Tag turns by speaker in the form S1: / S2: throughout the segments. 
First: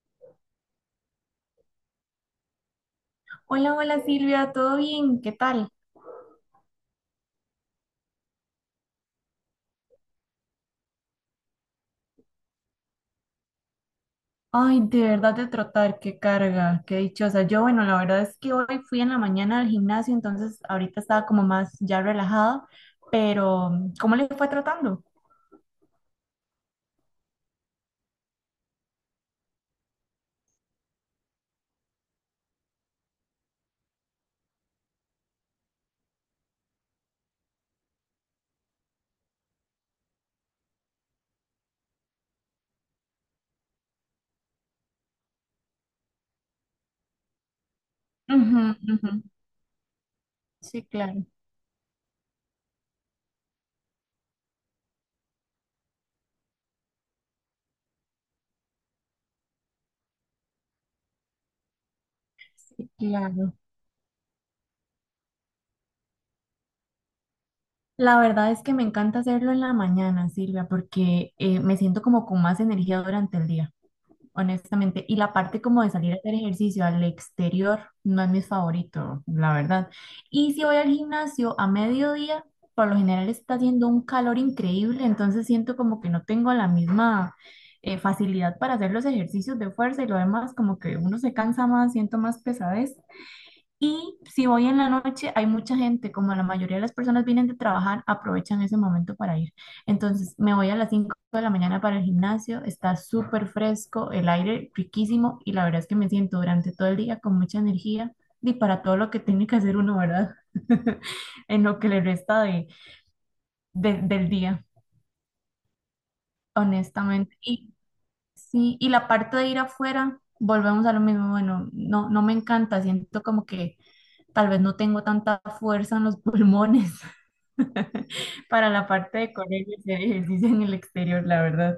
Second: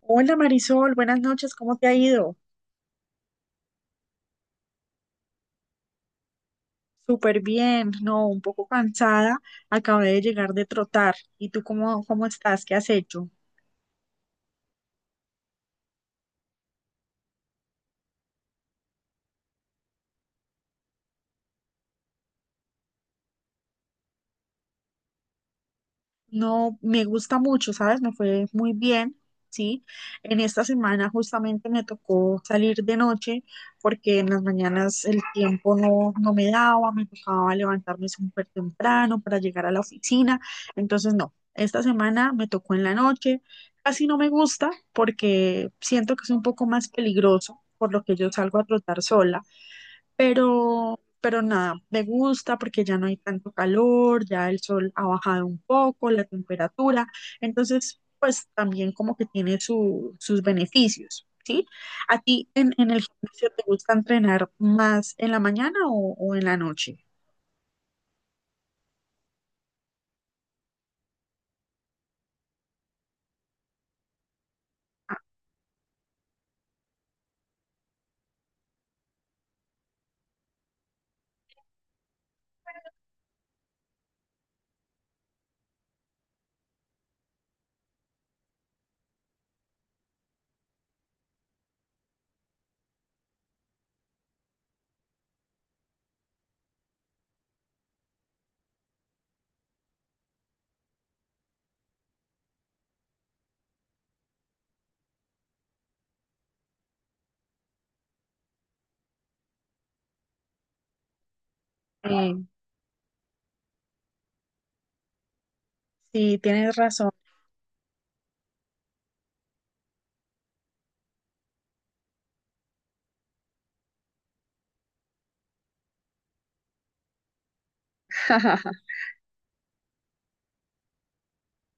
S1: Hola Marisol, buenas noches, ¿cómo te ha ido?
S2: Hola, hola Silvia, ¿todo bien? ¿Qué tal?
S1: Súper bien, no, un poco cansada, acabé de llegar de trotar. ¿Y tú cómo estás? ¿Qué has hecho?
S2: Ay, de verdad de trotar, qué carga, qué dichosa. Yo, bueno, la verdad es que hoy fui en la mañana al gimnasio, entonces ahorita estaba como más ya relajada, pero ¿cómo le fue tratando?
S1: No, me gusta mucho, ¿sabes? Me fue muy bien, ¿sí? En esta semana justamente me tocó salir de noche porque en las mañanas el tiempo no me daba, me tocaba levantarme súper temprano para llegar a la oficina. Entonces, no, esta semana me tocó en la noche. Casi no me gusta porque siento que es un poco más peligroso, por lo que yo salgo
S2: Ujú,
S1: a trotar
S2: ujú.
S1: sola,
S2: Sí,
S1: pero,
S2: claro,
S1: pero nada, me gusta porque ya no hay tanto calor, ya el sol ha bajado un poco, la temperatura, entonces pues también como que tiene sus beneficios, ¿sí? ¿A ti en,
S2: sí,
S1: en el gimnasio
S2: claro.
S1: te gusta entrenar más en la mañana o en la noche?
S2: La verdad es que me encanta hacerlo en la mañana, Silvia, porque me siento como con más energía durante el día, honestamente. Y la parte como de salir a hacer ejercicio al exterior no es mi favorito, la verdad. Y si voy al gimnasio a mediodía, por lo general está haciendo un calor increíble, entonces siento como que no tengo la misma facilidad para hacer los ejercicios de fuerza y lo demás, como que uno se cansa más, siento más pesadez. Y si voy en la noche, hay mucha gente, como la mayoría de las personas vienen de trabajar, aprovechan ese momento para ir. Entonces, me voy a las 5 de la mañana para el gimnasio, está súper fresco, el aire riquísimo y la verdad es que me siento durante todo el día con mucha energía y para todo lo que tiene que hacer uno, ¿verdad? En lo que le resta
S1: Eh,
S2: del día,
S1: sí, tienes razón.
S2: honestamente. Y sí, y la parte de ir afuera, volvemos a lo mismo, bueno, no, no me encanta, siento como que tal vez no tengo tanta fuerza en los pulmones para la parte de correr y hacer ejercicio en el exterior, la verdad.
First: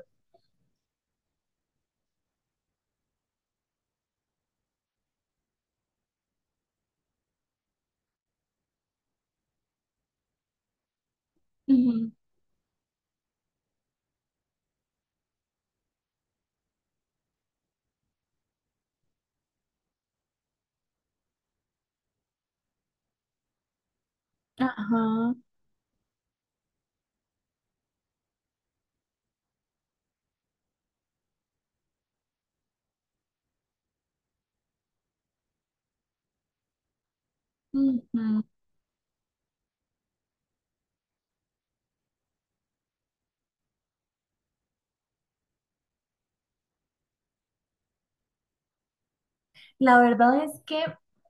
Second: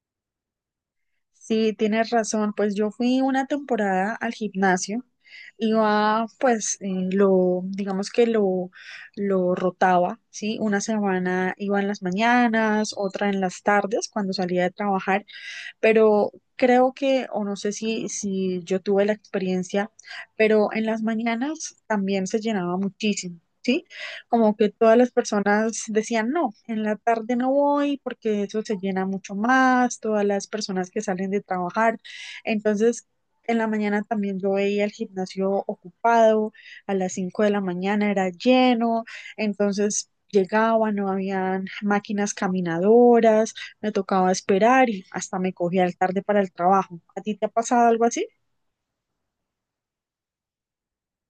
S1: Sí, tienes razón. Pues yo fui una temporada al gimnasio. Iba, pues, digamos que lo rotaba, ¿sí? Una semana iba en las
S2: Ujú.
S1: mañanas, otra en las tardes cuando salía de trabajar, pero creo que, o no sé si yo tuve la experiencia, pero en las mañanas también se llenaba muchísimo. ¿Sí? Como que todas las
S2: Ajá,
S1: personas decían, no, en la tarde no voy porque eso se llena mucho más, todas las personas que salen de trabajar. Entonces, en la mañana también yo veía el gimnasio ocupado, a las 5 de la mañana era
S2: ujú.
S1: lleno, entonces llegaba, no habían máquinas caminadoras, me tocaba esperar y hasta me cogía el tarde para el trabajo. ¿A ti te ha pasado algo así?
S2: La verdad es que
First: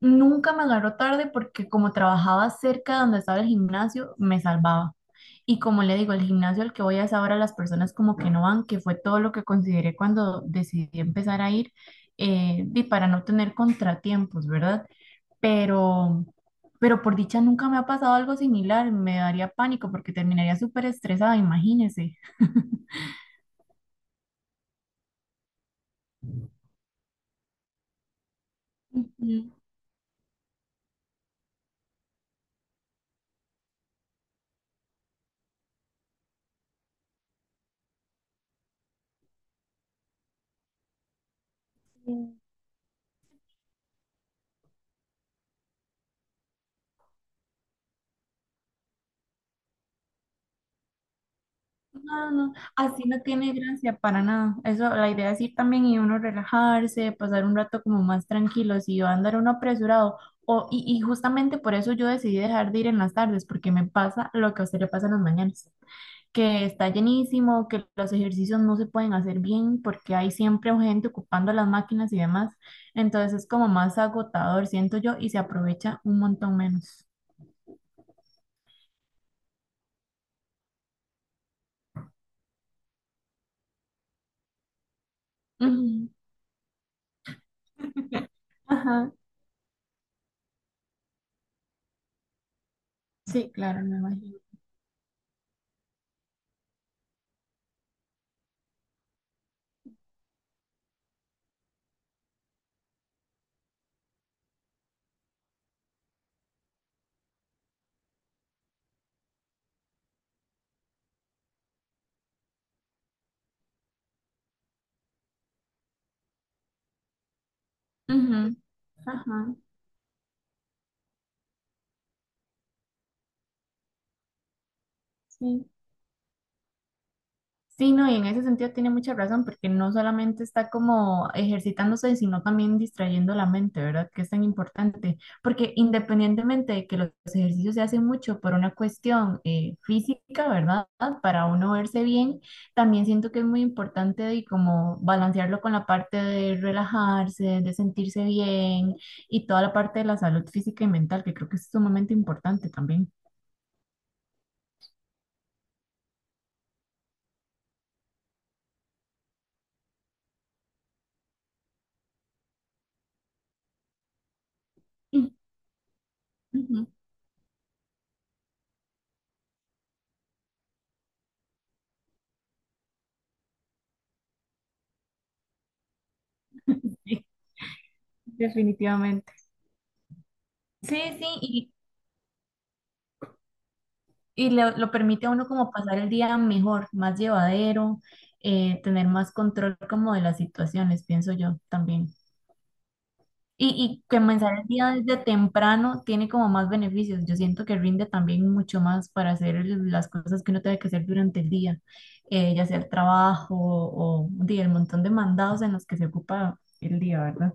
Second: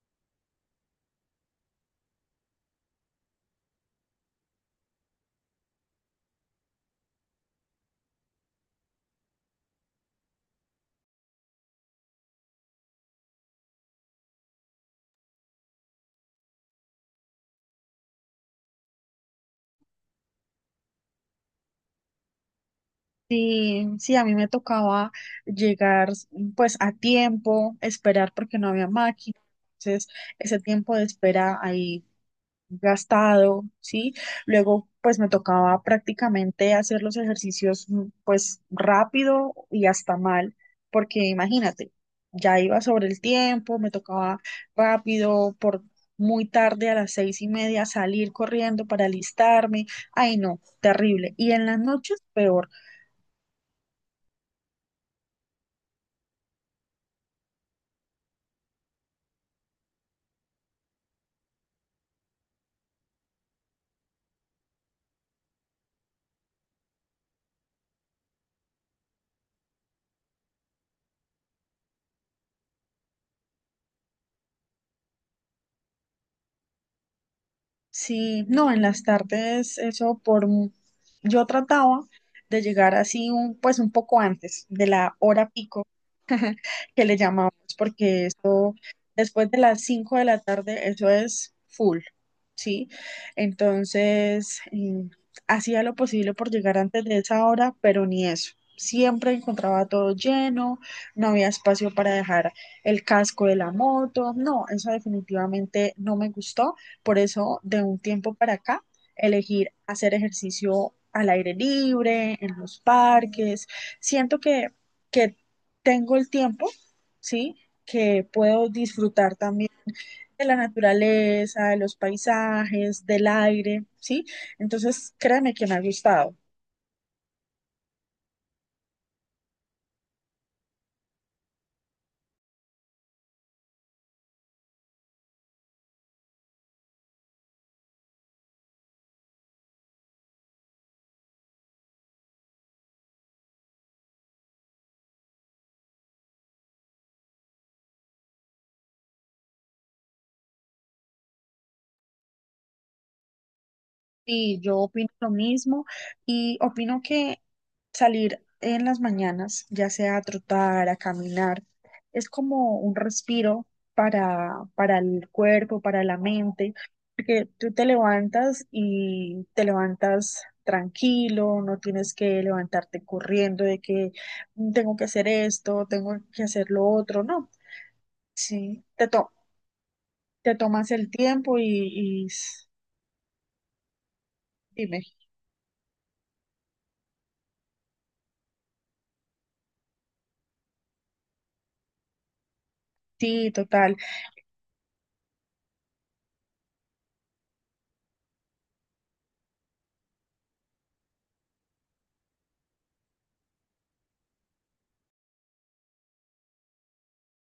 S2: nunca me agarró tarde porque como trabajaba cerca de donde estaba el gimnasio, me salvaba. Y como le digo, el gimnasio al que voy a es ahora las personas como que no van, que fue todo lo que consideré cuando decidí empezar a ir, y para no tener contratiempos, ¿verdad? pero, pero por dicha nunca me ha pasado algo similar, me daría pánico porque terminaría súper estresada, imagínese.
S1: Sí, sí, a mí me tocaba llegar pues a tiempo, esperar porque no había
S2: Ujú.
S1: máquina. Entonces, ese tiempo de espera ahí gastado, ¿sí? Luego, pues me tocaba prácticamente hacer los ejercicios, pues rápido y hasta mal, porque imagínate, ya iba sobre el tiempo, me tocaba rápido, por muy tarde a las 6:30 salir corriendo para alistarme. Ay, no, terrible. Y en las noches,
S2: No, no,
S1: peor.
S2: así no tiene gracia para nada. Eso, la idea es ir también y uno relajarse, pasar un rato como más tranquilo, si va a andar uno apresurado. Y justamente por eso yo decidí dejar de ir en las tardes, porque me pasa lo que a usted le pasa en las mañanas, que está llenísimo, que los ejercicios no se pueden hacer bien porque hay siempre gente ocupando las máquinas y demás. Entonces es como más agotador, siento yo, y se aprovecha un montón menos.
S1: Sí, no, en las tardes, eso. Yo trataba de llegar así un, pues un poco antes de la hora pico
S2: Ujú.
S1: que le llamamos, porque eso,
S2: Ajá,
S1: después de las 5 de la tarde, eso es full. ¿Sí?
S2: sí, claro, me imagino.
S1: Entonces, hacía lo posible por llegar antes de esa hora, pero ni eso. Siempre encontraba todo lleno, no había espacio para dejar el casco de la moto. No, eso definitivamente no me gustó. Por eso, de un tiempo para acá, elegir hacer ejercicio al aire libre, en los parques. Siento que tengo el tiempo, ¿sí? Que
S2: Ujú,
S1: puedo disfrutar
S2: ajá,
S1: también de la naturaleza, de los paisajes, del aire, ¿sí? Entonces, créeme
S2: sí.
S1: que me ha gustado.
S2: Sí, no, y en ese sentido tiene mucha razón, porque no solamente está como ejercitándose, sino también distrayendo la mente, ¿verdad? Que es tan importante, porque independientemente de que los ejercicios se hacen mucho por una cuestión física, ¿verdad? Para uno verse bien, también siento que es muy importante de como balancearlo con la parte de relajarse, de sentirse bien y toda la parte de la salud física y mental, que creo que es sumamente importante también.
S1: Y yo opino lo mismo y opino que salir en las mañanas, ya sea a trotar, a caminar, es como un respiro para el
S2: Mm,
S1: cuerpo, para la mente,
S2: ujú.
S1: porque tú te levantas y te levantas tranquilo, no tienes que levantarte corriendo de que "Mm, tengo que hacer esto, tengo que hacer lo otro,
S2: Sí,
S1: no". Sí,
S2: definitivamente.
S1: te tomas
S2: Sí,
S1: el tiempo
S2: sí, y lo
S1: dime,
S2: permite a uno como pasar el día mejor, más llevadero, tener más control como de las situaciones, pienso yo también.
S1: sí, total,
S2: Y comenzar el día desde temprano tiene como más beneficios. Yo siento que rinde también mucho más para hacer las cosas que uno tiene que hacer durante el día, ya sea el trabajo o, di, el montón de mandados en los que se ocupa el día, ¿verdad?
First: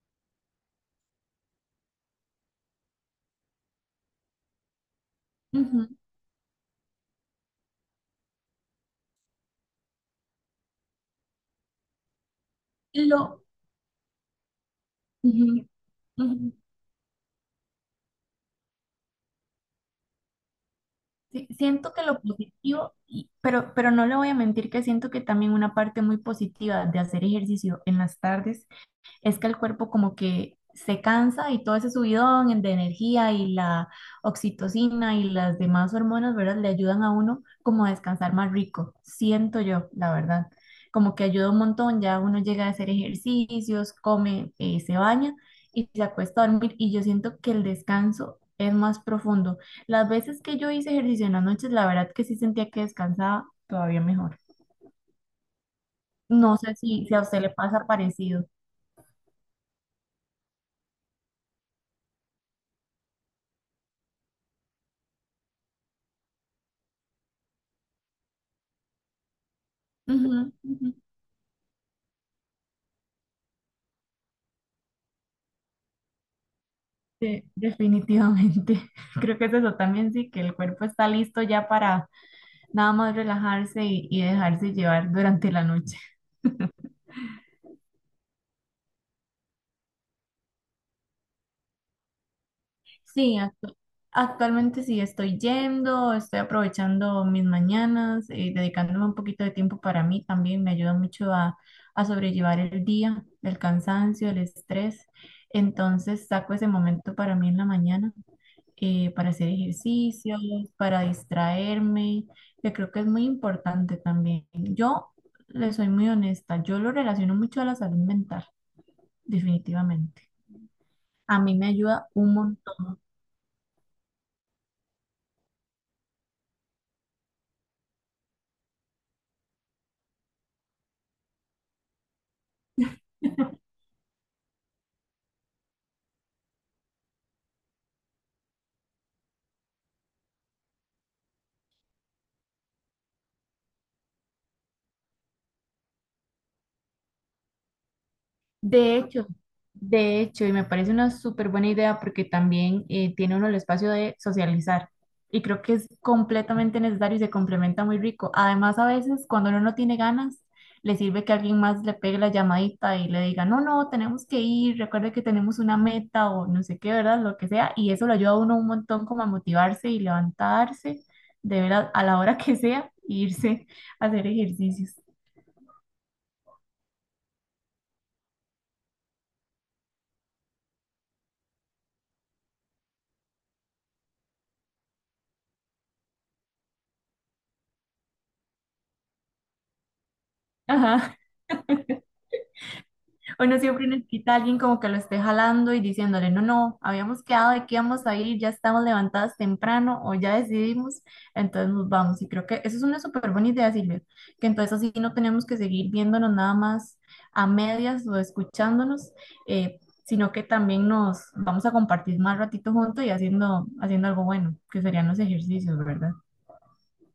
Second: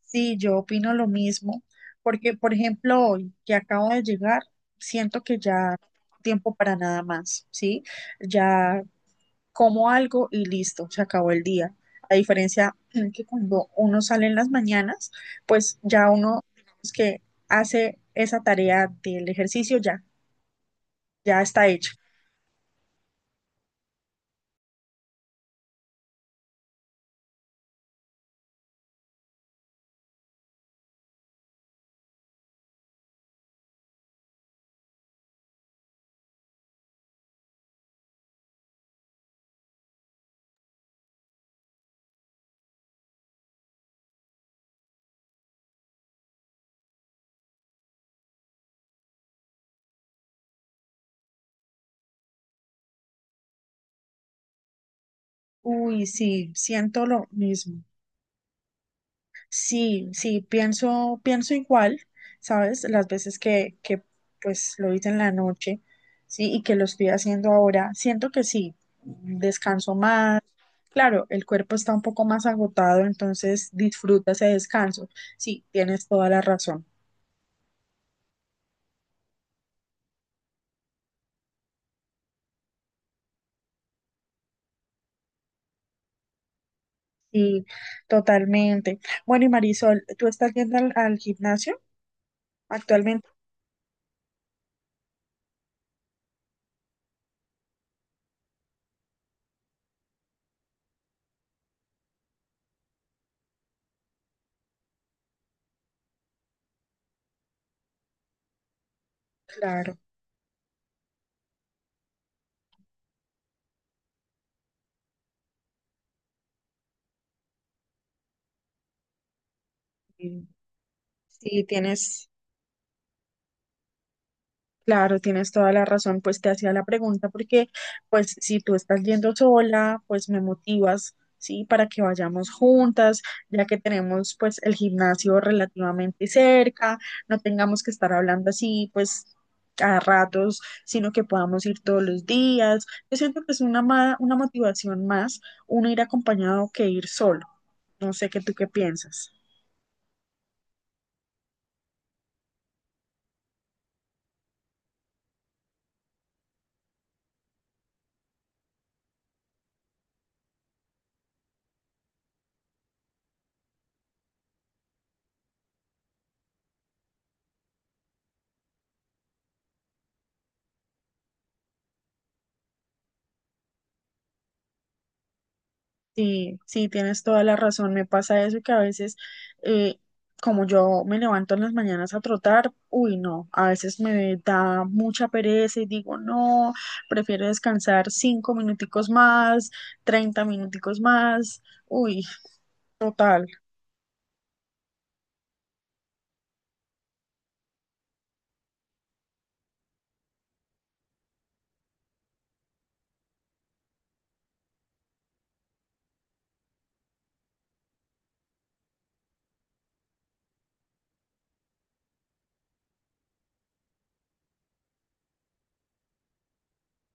S1: sí, yo opino lo mismo, porque por ejemplo, hoy que acabo de llegar, siento que ya no
S2: Ujú.
S1: tengo tiempo para nada más, ¿sí? Ya como algo y listo, se acabó el día. A diferencia que
S2: Lo,
S1: cuando uno sale en las mañanas,
S2: ujú,
S1: pues ya uno,
S2: ujú.
S1: digamos que hace esa tarea del ejercicio, ya
S2: Sí,
S1: está hecho.
S2: siento que lo positivo, pero no le voy a mentir que siento que también una parte muy positiva de hacer ejercicio en las tardes es que el cuerpo como que se cansa y todo ese subidón de energía y la oxitocina y las demás hormonas, ¿verdad? Le ayudan a uno como a descansar más rico, siento yo, la verdad. Como que ayuda un montón, ya uno llega a hacer ejercicios, come, se baña y se acuesta a dormir y yo siento que el descanso es más profundo. Las veces que yo hice ejercicio en las noches, la verdad que sí sentía que descansaba todavía mejor.
S1: Uy, sí,
S2: No sé
S1: siento
S2: si a
S1: lo
S2: usted le
S1: mismo.
S2: pasa parecido.
S1: Sí, sí, pienso igual, ¿sabes? Las veces que pues lo hice en la noche, sí, y que lo estoy haciendo ahora, siento que sí, descanso
S2: Ujú,
S1: más.
S2: ujú.
S1: Claro, el cuerpo está un poco más agotado, entonces disfruta ese descanso. Sí, tienes toda la razón.
S2: Sí, definitivamente. Creo que es eso también, sí, que el cuerpo está listo ya para nada más relajarse y dejarse llevar durante la noche.
S1: Sí, totalmente. Bueno, y Marisol, ¿tú estás yendo al gimnasio actualmente?
S2: Sí, actualmente sí estoy yendo, estoy aprovechando mis mañanas, dedicándome un poquito de tiempo para mí también, me ayuda mucho a sobrellevar el día, el cansancio, el estrés. Entonces saco ese momento para mí en la mañana, para hacer
S1: Claro.
S2: ejercicios, para distraerme, que creo que es muy importante también. Yo le soy muy honesta, yo lo relaciono mucho a la salud mental, definitivamente.
S1: Sí,
S2: A mí
S1: sí,
S2: me ayuda
S1: tienes
S2: un montón.
S1: claro, tienes toda la razón, pues te hacía la pregunta porque pues si tú estás yendo sola, pues me motivas, ¿sí? Para que vayamos juntas, ya que tenemos pues el gimnasio relativamente cerca, no tengamos que estar hablando así pues a ratos, sino que podamos ir todos los días. Yo siento que es una motivación más uno ir acompañado que ir solo. No sé qué tú qué
S2: De hecho,
S1: piensas.
S2: de hecho, y me parece una súper buena idea porque también tiene uno el espacio de socializar. Y creo que es completamente necesario y se complementa muy rico. Además, a veces cuando uno no tiene ganas, le sirve que alguien más le pegue la llamadita y le diga, no, no, tenemos que ir, recuerde que tenemos una meta o no sé qué, ¿verdad? Lo que sea. Y eso lo ayuda a uno un montón como a motivarse y levantarse de verdad a la hora que sea e irse a hacer ejercicios.
S1: Sí, sí, tienes toda la razón. Me pasa eso que a veces, eh, como yo me levanto en las mañanas a trotar, uy, no, a veces me da mucha pereza y digo, no, prefiero descansar 5 minuticos más, 30 minuticos
S2: Ajá.
S1: más. Uy, total.
S2: Uno siempre necesita a alguien como que lo esté jalando y diciéndole, no, no, habíamos quedado de que íbamos a ir, ya estamos levantadas temprano o ya decidimos, entonces nos vamos. Y creo que eso es una súper buena idea, Silvia, que entonces así no tenemos que seguir viéndonos nada más a medias o escuchándonos, sino que también nos vamos a compartir más ratito juntos y haciendo, haciendo algo bueno, que serían los ejercicios, ¿verdad?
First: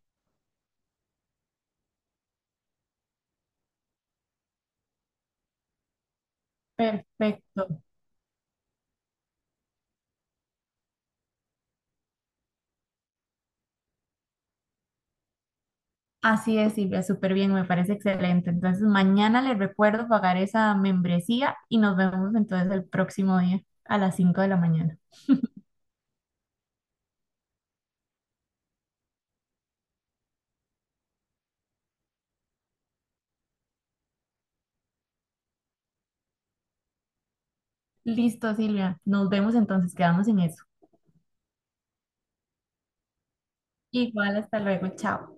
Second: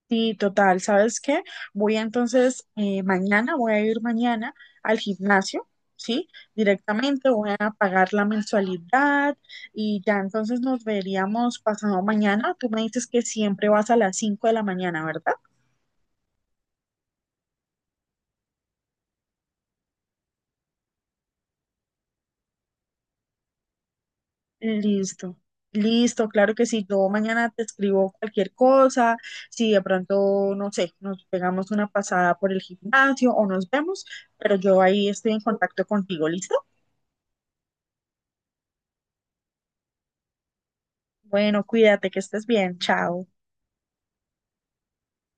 S1: Sí, total. ¿Sabes qué? Voy entonces, mañana, voy a ir mañana al gimnasio, ¿sí? Directamente voy a
S2: Perfecto.
S1: pagar la mensualidad y ya entonces nos veríamos pasado mañana. Tú me dices que siempre vas a las 5 de la mañana, ¿verdad?
S2: Así es, Silvia, súper bien, me parece excelente. Entonces, mañana les recuerdo pagar esa membresía y nos vemos entonces el próximo día a las 5 de la mañana.
S1: Listo, listo, claro que sí. Yo mañana te escribo cualquier cosa. Si de pronto, no sé, nos pegamos una pasada por el gimnasio o nos vemos, pero yo ahí estoy en contacto contigo, ¿listo?
S2: Listo, Silvia, nos vemos entonces, quedamos en eso.
S1: Bueno, cuídate, que estés bien. Chao.
S2: Igual, hasta luego, chao.